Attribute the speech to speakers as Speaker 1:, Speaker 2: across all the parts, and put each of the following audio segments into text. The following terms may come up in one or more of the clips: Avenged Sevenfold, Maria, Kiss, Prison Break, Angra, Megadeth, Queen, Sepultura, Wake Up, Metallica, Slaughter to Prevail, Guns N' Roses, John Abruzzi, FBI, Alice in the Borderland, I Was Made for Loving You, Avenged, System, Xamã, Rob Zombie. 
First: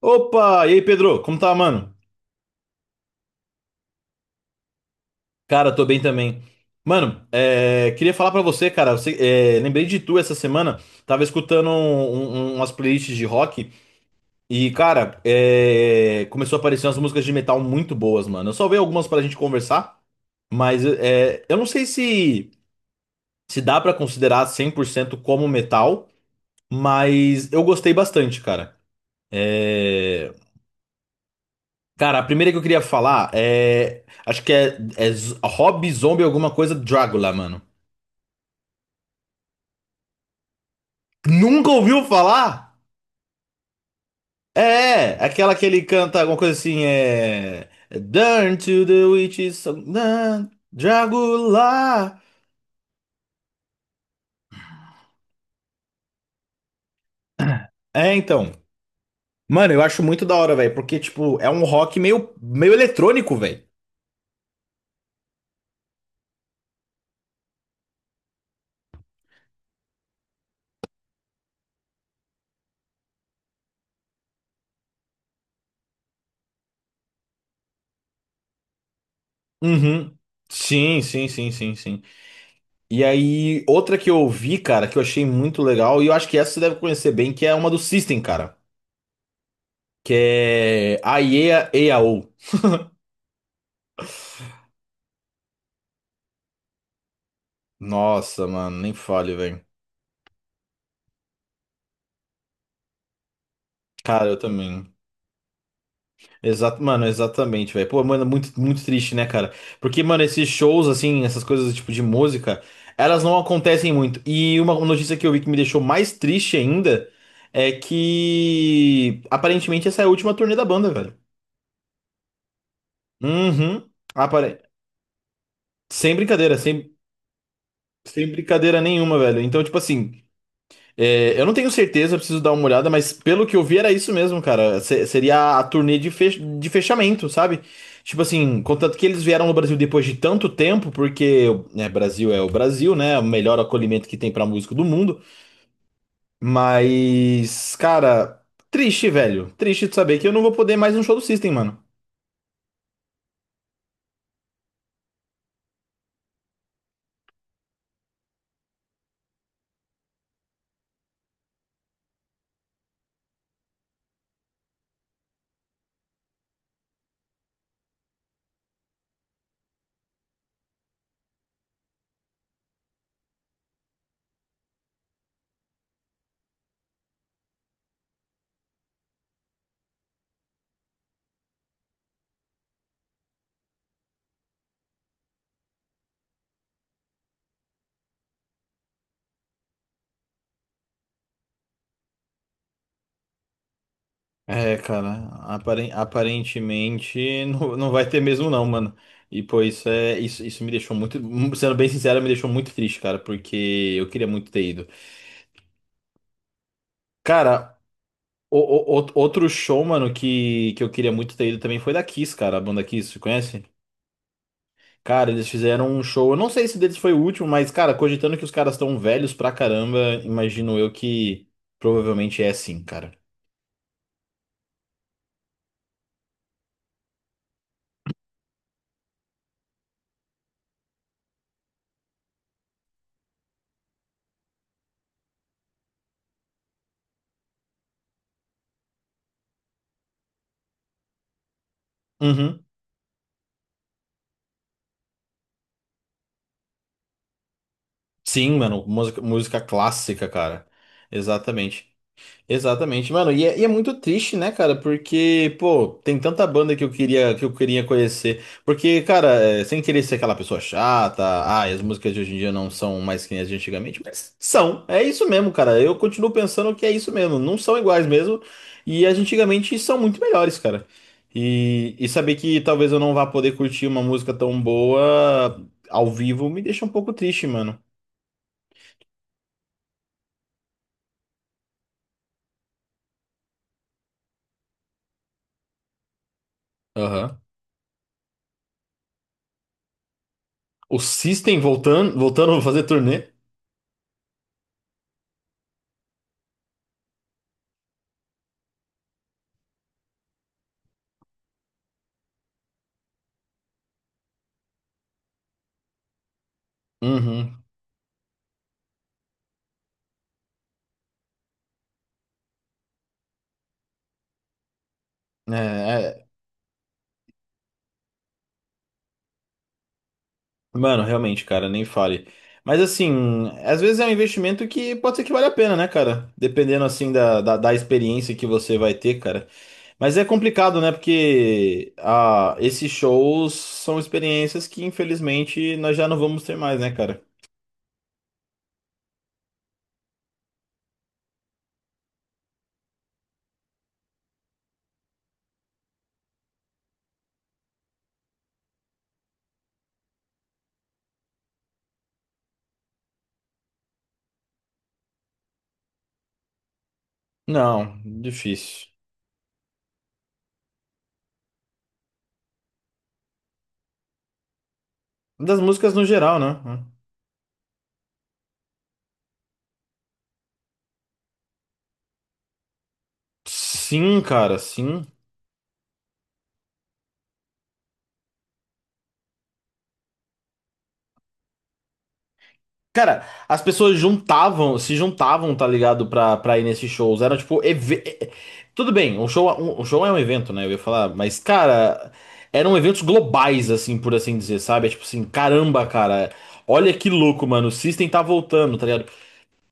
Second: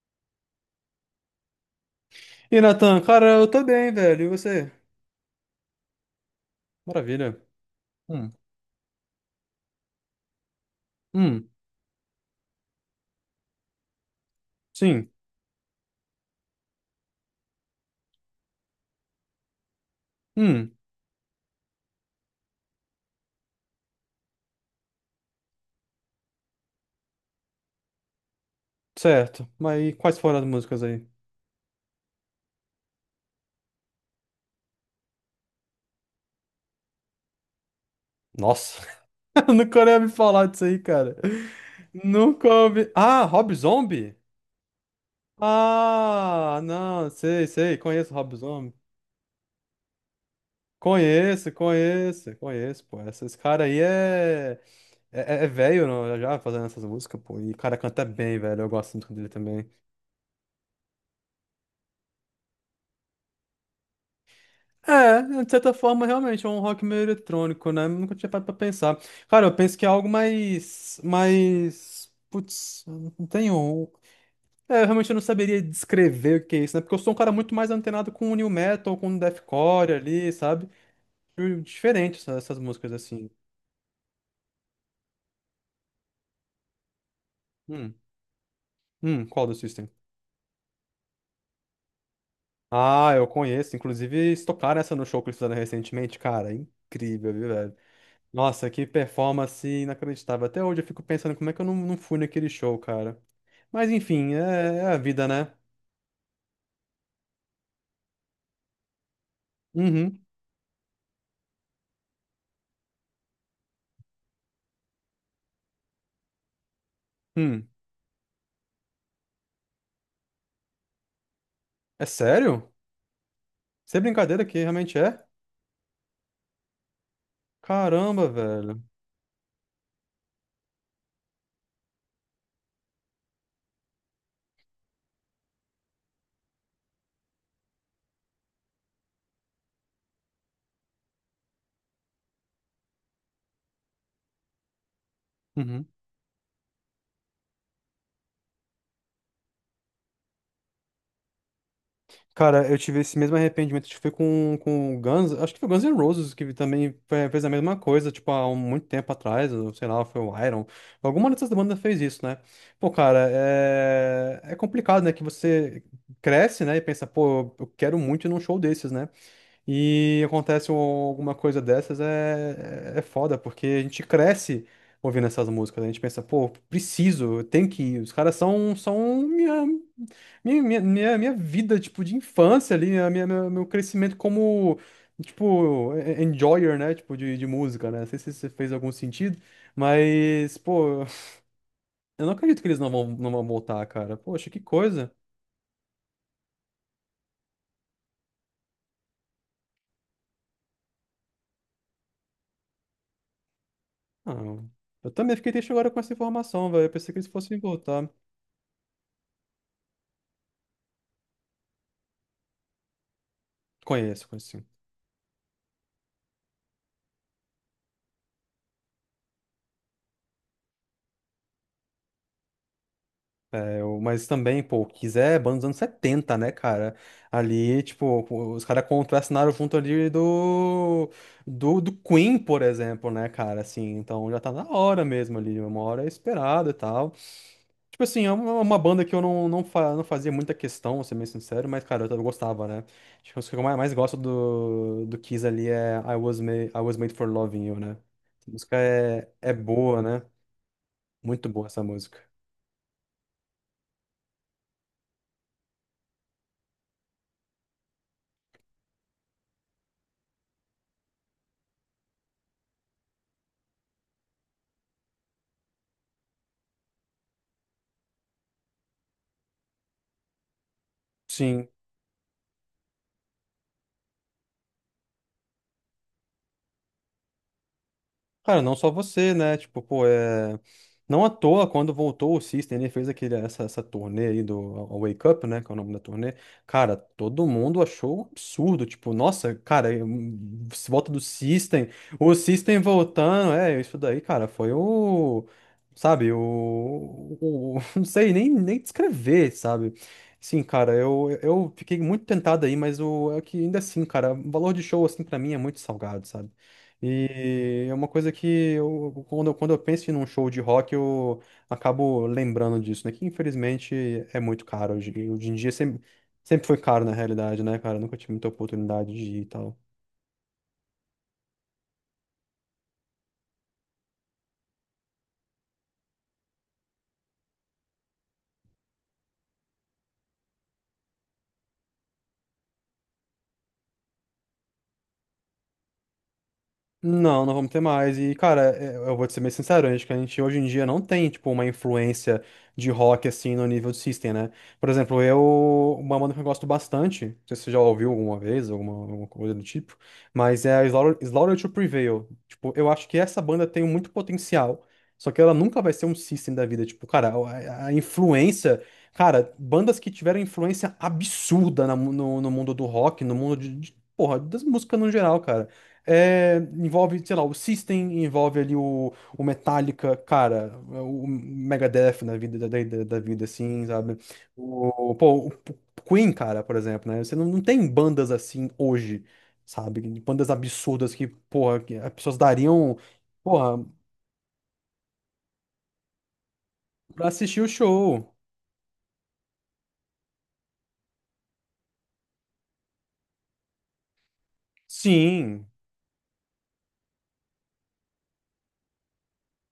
Speaker 1: Opa! E aí, Pedro? Como tá, mano?
Speaker 2: E Natan, cara, eu tô bem, velho. E você?
Speaker 1: Cara, tô bem também. Mano,
Speaker 2: Maravilha.
Speaker 1: é, queria falar
Speaker 2: Hum,
Speaker 1: pra você, cara. É, lembrei de tu essa semana. Tava
Speaker 2: hum,
Speaker 1: escutando umas playlists de rock e,
Speaker 2: sim,
Speaker 1: cara, é, começou a aparecer umas músicas de metal muito boas, mano. Eu salvei algumas pra gente conversar,
Speaker 2: hum,
Speaker 1: mas é, eu não sei se dá pra considerar 100% como metal, mas eu gostei bastante, cara.
Speaker 2: certo. Mas e quais
Speaker 1: É,
Speaker 2: foram as músicas aí?
Speaker 1: cara, a primeira que eu queria falar é. Acho que é Rob Zombie alguma coisa Drácula, mano.
Speaker 2: Nossa, eu nunca ia me falar disso aí, cara.
Speaker 1: Nunca ouviu
Speaker 2: Nunca
Speaker 1: falar?
Speaker 2: ouvi. Ah, Rob Zombie?
Speaker 1: É, aquela que ele canta alguma coisa
Speaker 2: Ah,
Speaker 1: assim,
Speaker 2: não, sei,
Speaker 1: é.
Speaker 2: sei. Conheço o Rob
Speaker 1: Turn
Speaker 2: Zombie.
Speaker 1: to the witches, song, dun,
Speaker 2: Conheço,
Speaker 1: Drácula.
Speaker 2: conheço, conheço, pô. Esse cara aí é. É, é velho, não? Já já fazendo essas músicas, pô. E o cara canta
Speaker 1: É,
Speaker 2: bem,
Speaker 1: então.
Speaker 2: velho. Eu gosto muito dele também.
Speaker 1: Mano, eu acho muito da hora, velho, porque, tipo, é um rock meio, meio eletrônico, velho.
Speaker 2: É, de certa forma, realmente, é um rock meio eletrônico, né? Nunca tinha parado pra pensar. Cara, eu penso que é algo mais, mais, putz, eu não tenho. É, eu realmente não saberia descrever o que é isso, né? Porque eu sou um cara muito mais antenado com o new metal, com o deathcore
Speaker 1: Uhum.
Speaker 2: ali, sabe?
Speaker 1: Sim, sim, sim,
Speaker 2: E
Speaker 1: sim, sim.
Speaker 2: diferente essas músicas,
Speaker 1: E
Speaker 2: assim.
Speaker 1: aí, outra que eu ouvi, cara, que eu achei muito legal, e eu acho que essa você deve conhecer bem, que é uma do
Speaker 2: Hum,
Speaker 1: System, cara.
Speaker 2: qual do System?
Speaker 1: Que é a EA, EAO.
Speaker 2: Ah, eu conheço. Inclusive, eles tocaram essa no show que eles fizeram recentemente. Cara, incrível, viu, velho?
Speaker 1: Nossa,
Speaker 2: Nossa,
Speaker 1: mano,
Speaker 2: que
Speaker 1: nem fale, velho.
Speaker 2: performance inacreditável. Até hoje eu fico pensando como é que eu não fui naquele show, cara. Mas
Speaker 1: Cara,
Speaker 2: enfim, é,
Speaker 1: eu
Speaker 2: é
Speaker 1: também.
Speaker 2: a vida, né?
Speaker 1: Exato, mano, exatamente, velho. Pô, mano, muito, muito triste, né, cara? Porque, mano,
Speaker 2: Uhum.
Speaker 1: esses shows, assim, essas coisas tipo de música, elas não acontecem muito. E uma notícia que eu vi que me deixou mais triste ainda
Speaker 2: Hum.
Speaker 1: é que aparentemente essa é a última turnê da banda, velho.
Speaker 2: É sério?
Speaker 1: Uhum.
Speaker 2: Sem brincadeira que
Speaker 1: Apare...
Speaker 2: realmente é?
Speaker 1: Sem brincadeira, sem,
Speaker 2: Caramba,
Speaker 1: sem brincadeira
Speaker 2: velho.
Speaker 1: nenhuma, velho. Então, tipo assim. É, eu não tenho certeza, eu preciso dar uma olhada, mas pelo que eu vi era isso mesmo, cara. Seria a turnê de, de fechamento, sabe? Tipo assim, contanto que eles vieram no Brasil depois de tanto tempo, porque né, Brasil é o Brasil, né? O melhor acolhimento que tem pra músico do mundo.
Speaker 2: Uhum.
Speaker 1: Mas, cara, triste, velho. Triste de saber que eu não vou poder mais um show do System, mano.
Speaker 2: Cara, eu tive esse mesmo arrependimento. Acho que foi com, o Guns. Acho que foi o Guns N' Roses que também fez a mesma coisa, tipo, há muito tempo atrás. Ou, sei lá, foi o Iron. Alguma dessas bandas fez isso, né? Pô, cara, é complicado, né? Que você cresce, né? E pensa, pô, eu quero muito ir num show desses, né? E acontece alguma coisa dessas é foda, porque a gente cresce ouvindo essas músicas. A gente pensa, pô, preciso, eu tenho que ir. Os caras são minha vida, tipo, de infância ali, meu crescimento como, tipo, enjoyer, né? Tipo, de música, né? Não sei se isso fez algum sentido, mas, pô, eu não acredito que eles não vão voltar, cara. Poxa, que
Speaker 1: É,
Speaker 2: coisa.
Speaker 1: cara, aparentemente não vai ter mesmo não, mano. E pô, isso é isso, isso me deixou muito, sendo bem sincero, me deixou muito triste, cara, porque eu queria muito
Speaker 2: Ah,
Speaker 1: ter ido.
Speaker 2: eu também fiquei triste agora com essa informação, velho. Eu pensei que eles fossem
Speaker 1: Cara,
Speaker 2: voltar.
Speaker 1: o outro show, mano, que eu queria muito ter ido também foi da Kiss, cara, a banda Kiss, você conhece?
Speaker 2: Conheço, conheço.
Speaker 1: Cara, eles fizeram um show, eu não sei se deles foi o último, mas cara, cogitando que os caras estão velhos pra caramba, imagino eu que provavelmente é sim, cara.
Speaker 2: Mas também, pô, quiser, banda dos anos 70, né, cara? Ali, tipo, os caras contracenaram junto ali do, do Queen, por exemplo, né, cara? Assim, então já tá na hora mesmo ali, uma hora é esperada e tal. Tipo assim, é uma, banda que eu não não fazia muita questão, vou ser bem sincero, mas, cara, eu
Speaker 1: Uhum.
Speaker 2: gostava, né? Acho que os que eu mais gosto do Kiss ali é I Was Made, I Was Made for Loving You, né? Essa
Speaker 1: Sim,
Speaker 2: música
Speaker 1: mano, música,
Speaker 2: é
Speaker 1: música
Speaker 2: boa, né?
Speaker 1: clássica, cara.
Speaker 2: Muito boa essa
Speaker 1: Exatamente.
Speaker 2: música.
Speaker 1: Exatamente, mano. E é muito triste, né, cara? Porque, pô, tem tanta banda que eu queria conhecer. Porque, cara, é, sem querer ser aquela pessoa chata, ah, e as músicas de hoje em dia não são mais que nem as de antigamente, mas são. É isso mesmo, cara. Eu continuo pensando que é isso mesmo. Não são iguais mesmo. E as de antigamente são muito melhores, cara.
Speaker 2: Sim.
Speaker 1: E saber que talvez eu não vá poder curtir uma música tão boa ao vivo me deixa um pouco triste, mano.
Speaker 2: Cara, não só você, né? Tipo, pô, é. Não à toa, quando voltou o System, ele fez aquele, essa turnê aí do a Wake Up, né? Que é o nome da turnê. Cara,
Speaker 1: Aham.
Speaker 2: todo mundo achou um absurdo. Tipo, nossa, cara, se
Speaker 1: O
Speaker 2: volta do
Speaker 1: System
Speaker 2: System,
Speaker 1: voltando,
Speaker 2: o
Speaker 1: voltando a
Speaker 2: System
Speaker 1: fazer turnê.
Speaker 2: voltando, é, isso daí, cara, foi o. Sabe, não sei nem descrever, sabe? Sim, cara, eu fiquei muito tentado aí, mas é que ainda assim, cara, o valor de show, assim, pra mim é muito salgado, sabe?
Speaker 1: Uhum.
Speaker 2: E é uma coisa que quando eu penso em um show de rock, eu acabo lembrando disso, né? Que infelizmente é muito caro. Hoje
Speaker 1: É,
Speaker 2: em dia sempre, sempre foi caro, na realidade, né, cara? Eu nunca tive muita oportunidade de ir e tal.
Speaker 1: mano, realmente, cara, nem fale. Mas assim, às vezes é um investimento que pode ser que vale a pena, né, cara? Dependendo assim da experiência que você vai ter, cara. Mas é complicado, né? Porque ah, esses shows são experiências que infelizmente nós já não vamos ter mais, né, cara?
Speaker 2: Não, não vamos ter mais. E, cara, eu vou te ser bem sincero, acho que a gente hoje em dia não tem, tipo, uma influência de rock, assim, no nível de System, né? Por exemplo, eu. Uma banda que eu gosto bastante, não sei se você já ouviu alguma vez, alguma coisa do tipo, mas é a Slaughter, Slaughter to Prevail. Tipo, eu acho que essa banda tem muito potencial, só que ela nunca vai ser um System da vida. Tipo, cara, a
Speaker 1: Não,
Speaker 2: influência.
Speaker 1: difícil.
Speaker 2: Cara, bandas que tiveram influência absurda na no mundo do rock, no mundo de porra, das músicas no geral,
Speaker 1: Das
Speaker 2: cara.
Speaker 1: músicas no geral,
Speaker 2: É,
Speaker 1: né?
Speaker 2: envolve, sei lá, o System, envolve ali o Metallica, cara, o Megadeth na vida da vida, assim, sabe?
Speaker 1: Sim.
Speaker 2: Pô, o Queen, cara, por exemplo, né? Você não tem bandas assim hoje, sabe? Bandas absurdas que, porra, que as pessoas dariam,
Speaker 1: Cara, as
Speaker 2: porra,
Speaker 1: pessoas juntavam, se juntavam, tá ligado? Pra ir nesses shows.
Speaker 2: pra
Speaker 1: Era
Speaker 2: assistir
Speaker 1: tipo.
Speaker 2: o show.
Speaker 1: Tudo bem, um show, um show é um evento, né? Eu ia falar, mas, cara, eram eventos globais, assim, por assim dizer, sabe? É tipo assim,
Speaker 2: Sim,
Speaker 1: caramba, cara, olha que louco, mano. O System tá voltando, tá ligado?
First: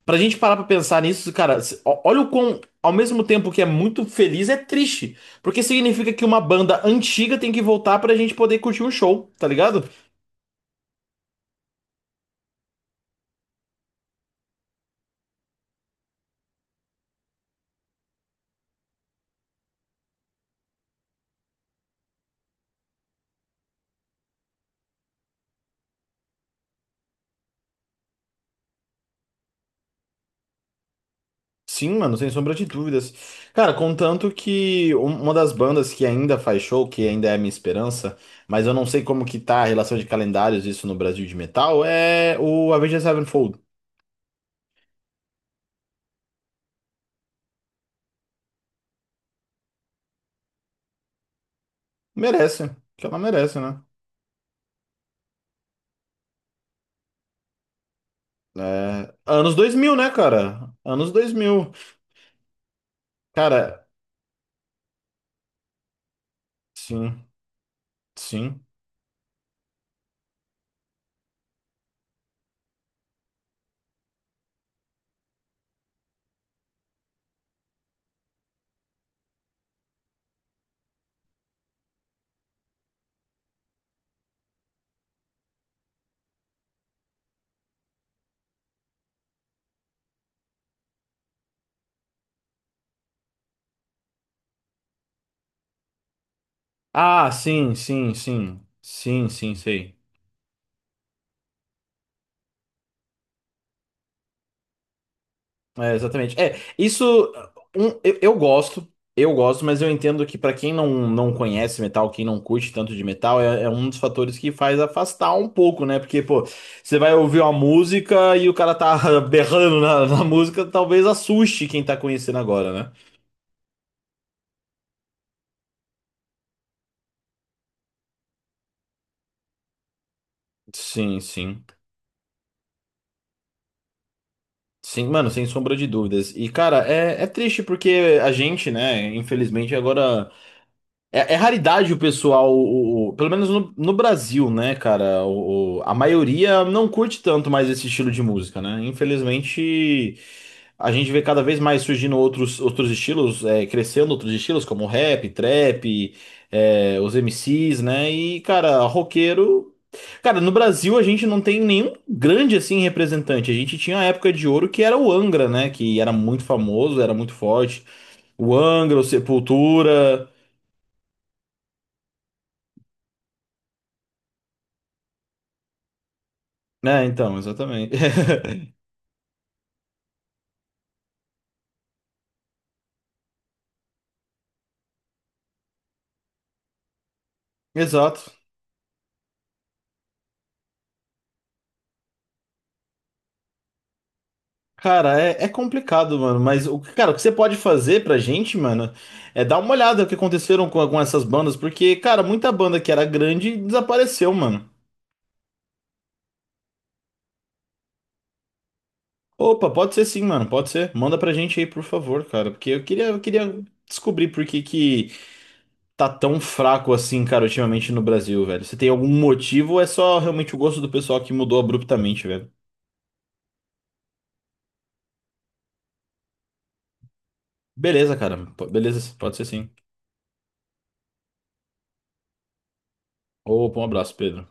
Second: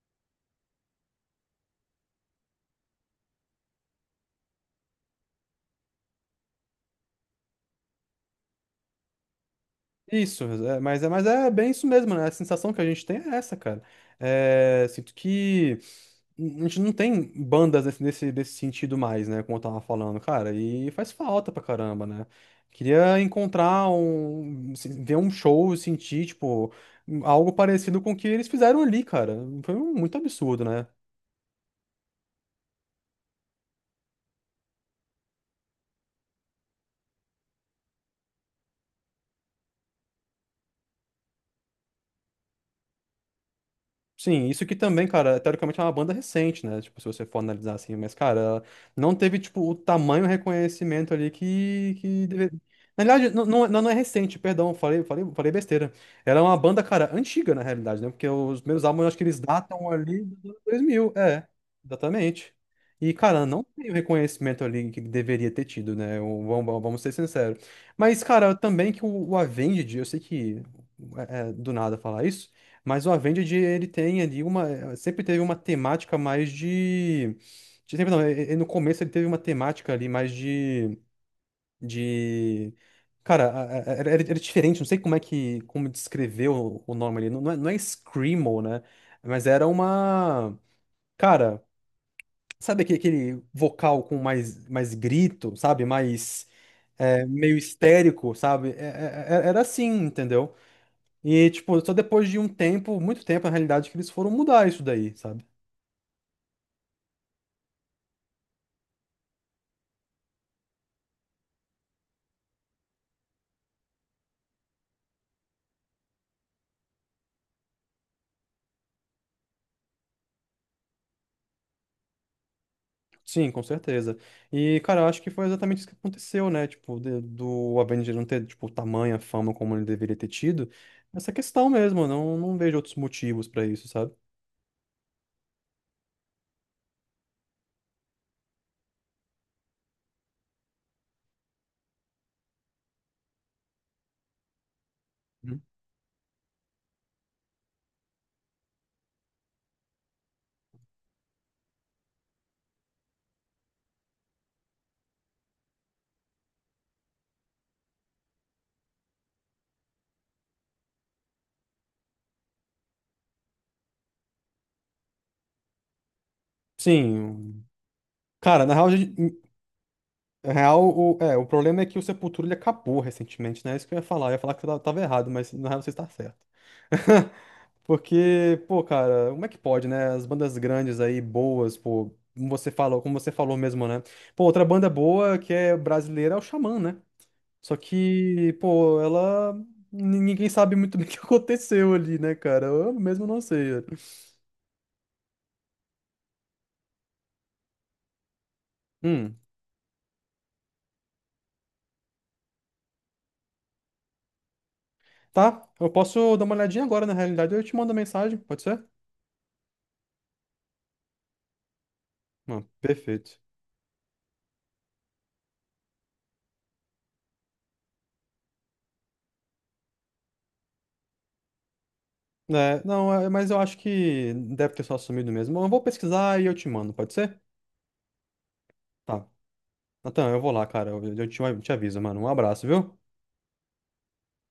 Speaker 1: Pra gente parar pra pensar nisso, cara, olha o quão. Ao mesmo tempo que é muito feliz, é triste. Porque significa que uma banda antiga tem que voltar pra gente poder curtir um show, tá ligado?
Speaker 2: isso, é, mas é bem isso mesmo, né? A sensação que a gente tem é essa, cara. É, sinto que, a gente não tem bandas nesse sentido mais, né? Como eu tava falando, cara, e faz falta pra caramba, né? Queria encontrar ver um show, sentir, tipo, algo parecido com o que eles fizeram ali, cara. Foi muito absurdo, né?
Speaker 1: Sim, mano, sem sombra de dúvidas. Cara, contanto que uma das bandas que ainda faz show, que ainda é a minha esperança, mas eu não sei como que tá a relação de calendários isso no Brasil de metal, é o Avenged Sevenfold.
Speaker 2: Sim, isso que também, cara, teoricamente é uma banda recente, né? Tipo, se você for analisar assim, mas, cara, ela não teve, tipo, o tamanho reconhecimento ali que deveria.
Speaker 1: Merece,
Speaker 2: Na
Speaker 1: que ela
Speaker 2: verdade, não,
Speaker 1: merece,
Speaker 2: não, é,
Speaker 1: né?
Speaker 2: não é recente, perdão, falei besteira. Ela é uma banda, cara, antiga, na realidade, né? Porque os meus álbuns, eu
Speaker 1: É,
Speaker 2: acho que eles
Speaker 1: Anos dois
Speaker 2: datam
Speaker 1: mil né,
Speaker 2: ali dos anos
Speaker 1: cara?
Speaker 2: 2000,
Speaker 1: Anos dois
Speaker 2: é,
Speaker 1: mil
Speaker 2: exatamente. E, cara, não
Speaker 1: Cara,
Speaker 2: tem o reconhecimento ali que deveria ter tido, né? Vamos ser
Speaker 1: sim,
Speaker 2: sinceros. Mas, cara,
Speaker 1: sim.
Speaker 2: também que o Avenged, eu sei que é do nada falar isso, mas o Avenged, ele tem ali uma. Sempre teve uma temática mais de. Sempre não, e no começo ele teve uma temática ali mais de. De. Cara, era diferente, não sei como é que, como descrever o, nome ali. Não, não é Screamo, né? Mas era uma. Cara, sabe aquele vocal com mais grito, sabe? Mais. É,
Speaker 1: Ah,
Speaker 2: meio
Speaker 1: sim, sim,
Speaker 2: histérico,
Speaker 1: sim.
Speaker 2: sabe?
Speaker 1: Sim, sim,
Speaker 2: Era assim,
Speaker 1: sei.
Speaker 2: entendeu? E, tipo, só depois de um tempo, muito tempo, na realidade, que eles foram mudar isso daí, sabe?
Speaker 1: É, exatamente. É, isso um, eu gosto, mas eu entendo que pra quem não conhece metal, quem não curte tanto de metal, é um dos fatores que faz afastar um pouco, né? Porque, pô, você vai ouvir uma música e o cara tá berrando na música, talvez assuste quem tá conhecendo agora, né?
Speaker 2: Sim, com certeza. E, cara, eu acho que foi exatamente isso que aconteceu, né? Tipo, do Avenger não ter, tipo, tamanha fama como ele deveria ter tido.
Speaker 1: Sim,
Speaker 2: Essa
Speaker 1: sim.
Speaker 2: questão mesmo, eu não vejo outros motivos pra isso, sabe?
Speaker 1: Sim, mano, sem sombra de dúvidas. E, cara, é triste porque a gente, né, infelizmente agora. É, é raridade o pessoal, pelo menos no, Brasil, né, cara?
Speaker 2: Uhum.
Speaker 1: A maioria não curte tanto mais esse estilo de música, né? Infelizmente, a gente vê cada vez mais surgindo outros estilos, é, crescendo outros estilos, como rap, trap, é, os MCs, né? E, cara, roqueiro. Cara, no Brasil a gente não tem nenhum grande assim representante. A gente tinha a época de ouro que era o Angra, né? Que era muito famoso, era muito
Speaker 2: Sim.
Speaker 1: forte. O
Speaker 2: Cara, na real, a
Speaker 1: Angra, o
Speaker 2: gente-
Speaker 1: Sepultura.
Speaker 2: na real o, é, o problema é que o Sepultura ele acabou recentemente, né? É isso que eu ia falar. Eu ia falar que eu tava errado, mas na real você está certo.
Speaker 1: É, então, exatamente.
Speaker 2: Porque, pô, cara, como é que pode, né? As bandas grandes aí, boas, pô, como você falou mesmo, né? Pô, outra banda boa que é brasileira é o Xamã, né? Só
Speaker 1: Exato.
Speaker 2: que, pô, ela. Ninguém sabe muito bem o que aconteceu ali, né, cara? Eu mesmo não sei.
Speaker 1: Cara, é complicado, mano, mas cara, o que você pode fazer pra gente, mano,
Speaker 2: Hum,
Speaker 1: é dar uma olhada no que aconteceram com essas bandas, porque, cara, muita banda que era grande desapareceu, mano.
Speaker 2: tá. Eu posso dar uma olhadinha agora, na realidade, eu te mando mensagem, pode ser?
Speaker 1: Opa, pode ser sim, mano, pode ser. Manda pra gente aí, por favor, cara,
Speaker 2: Ah,
Speaker 1: porque eu queria, eu
Speaker 2: perfeito.
Speaker 1: queria descobrir por que que tá tão fraco assim, cara, ultimamente no Brasil, velho. Você tem algum motivo ou é só realmente o gosto do pessoal que mudou abruptamente, velho?
Speaker 2: É, não, é, mas eu acho que deve ter só sumido mesmo. Eu vou pesquisar e eu te mando, pode ser?
Speaker 1: Beleza, cara, beleza,
Speaker 2: Tá.
Speaker 1: pode ser sim.
Speaker 2: Natan, eu vou lá, cara. Eu te aviso, mano. Um abraço, viu?
Speaker 1: Opa, um abraço, Pedro.